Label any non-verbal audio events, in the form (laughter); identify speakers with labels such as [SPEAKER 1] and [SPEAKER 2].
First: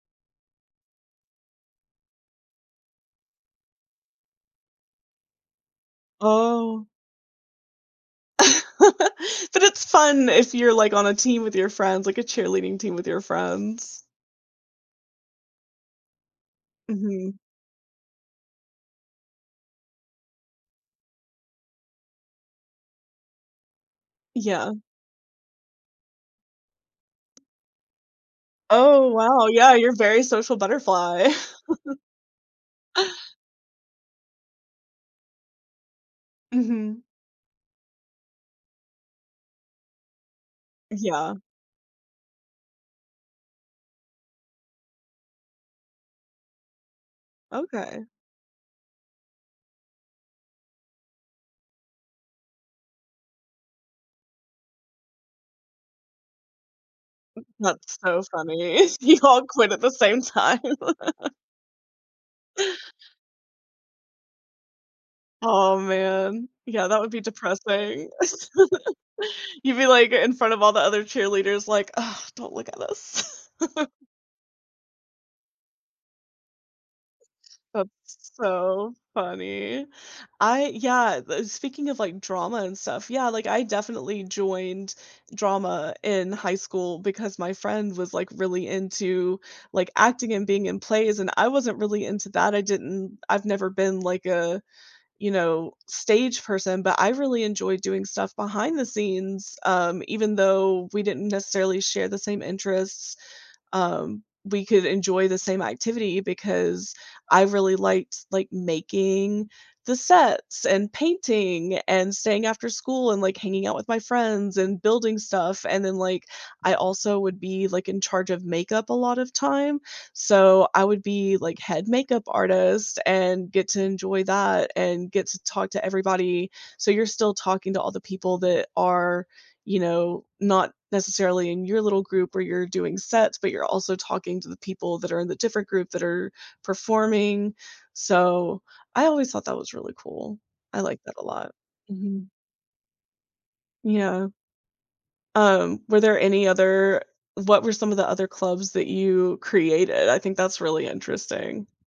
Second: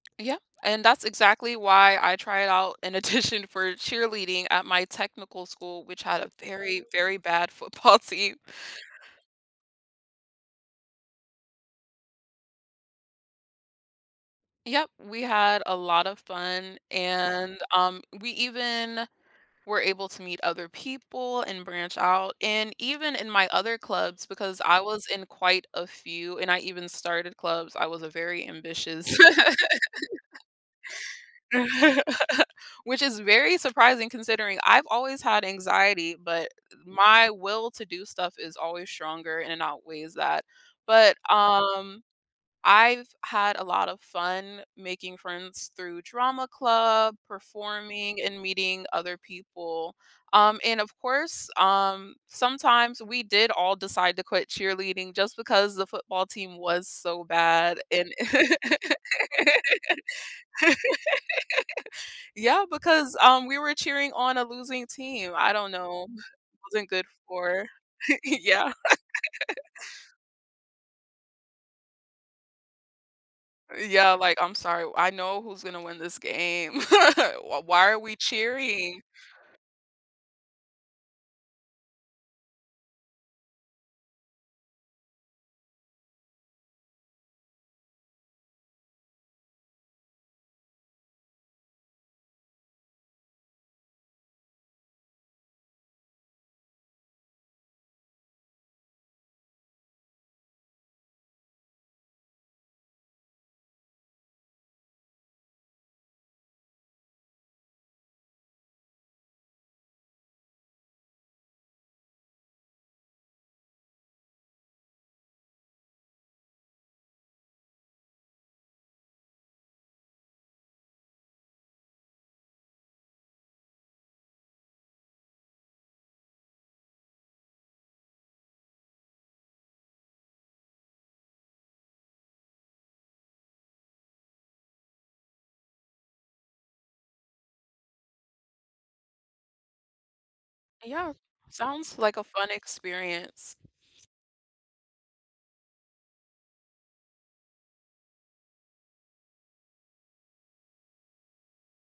[SPEAKER 1] Yeah, and that's exactly why I tried it out in addition for cheerleading at my technical school, which had a very,
[SPEAKER 2] Oh.
[SPEAKER 1] very bad football team.
[SPEAKER 2] (laughs) But it's fun if you're, like, on a team with your friends, like, a cheerleading team with your friends.
[SPEAKER 1] Yep, we had a lot of fun
[SPEAKER 2] Mhm.
[SPEAKER 1] and, um, we even were able to meet other people and branch out and even in my other clubs because
[SPEAKER 2] Yeah.
[SPEAKER 1] I was in quite a few and I even started clubs. I was a very ambitious
[SPEAKER 2] Oh wow, yeah, you're very
[SPEAKER 1] (laughs)
[SPEAKER 2] social butterfly. (laughs)
[SPEAKER 1] (laughs) Which is very surprising considering I've always had anxiety, but
[SPEAKER 2] Mhm.
[SPEAKER 1] my will to do stuff is always stronger and outweighs that. But,
[SPEAKER 2] Yeah.
[SPEAKER 1] um, I've had a lot of fun making friends through drama club,
[SPEAKER 2] Okay.
[SPEAKER 1] performing, and meeting other people. Um, and of course, um, sometimes we did all decide to quit cheerleading just because the football team was so
[SPEAKER 2] M
[SPEAKER 1] bad
[SPEAKER 2] that's
[SPEAKER 1] and
[SPEAKER 2] so funny. You all
[SPEAKER 1] (laughs)
[SPEAKER 2] quit at the same time. (laughs)
[SPEAKER 1] yeah, because, um, we were cheering on a losing team. I don't
[SPEAKER 2] Oh,
[SPEAKER 1] know.
[SPEAKER 2] man,
[SPEAKER 1] It
[SPEAKER 2] yeah,
[SPEAKER 1] wasn't
[SPEAKER 2] that
[SPEAKER 1] good
[SPEAKER 2] would be
[SPEAKER 1] for
[SPEAKER 2] depressing.
[SPEAKER 1] (laughs) yeah.
[SPEAKER 2] (laughs)
[SPEAKER 1] (laughs)
[SPEAKER 2] You'd be, like, in front of all the other cheerleaders, like, "Oh, don't look at us." (laughs)
[SPEAKER 1] Yeah, like, "I'm sorry, I know who's gonna win this game. (laughs) Why why
[SPEAKER 2] That's
[SPEAKER 1] are we
[SPEAKER 2] so
[SPEAKER 1] cheering?"
[SPEAKER 2] funny. I yeah, uh, speaking of, like, drama and stuff, yeah, like, I definitely joined drama in high school because my friend was, like, really into, like, acting and being in plays and I wasn't really into that, I didn't I've never been like a, you know, stage person, but I really enjoyed doing stuff behind the scenes, um, even though we didn't necessarily share the same interests, um, we could enjoy the same activity because I really liked, like, making the sets and painting and staying after school and, like, hanging out with my friends and building stuff, and then, like, I also would be, like, in charge of makeup a lot of time, so I would be, like, head makeup artist and get to enjoy that and get to talk to everybody, so you're still talking to all the people that are, you know, not necessarily in your little group where you're doing sets, but you're also talking to the people that are in the different groups that are performing. So, I always thought that was really cool. I like
[SPEAKER 1] Yeah.
[SPEAKER 2] that a lot.
[SPEAKER 1] Sounds like a
[SPEAKER 2] Mhm.
[SPEAKER 1] fun experience.
[SPEAKER 2] Yeah. Um, were there any other what were some of the other clubs that you created? I think that's really interesting.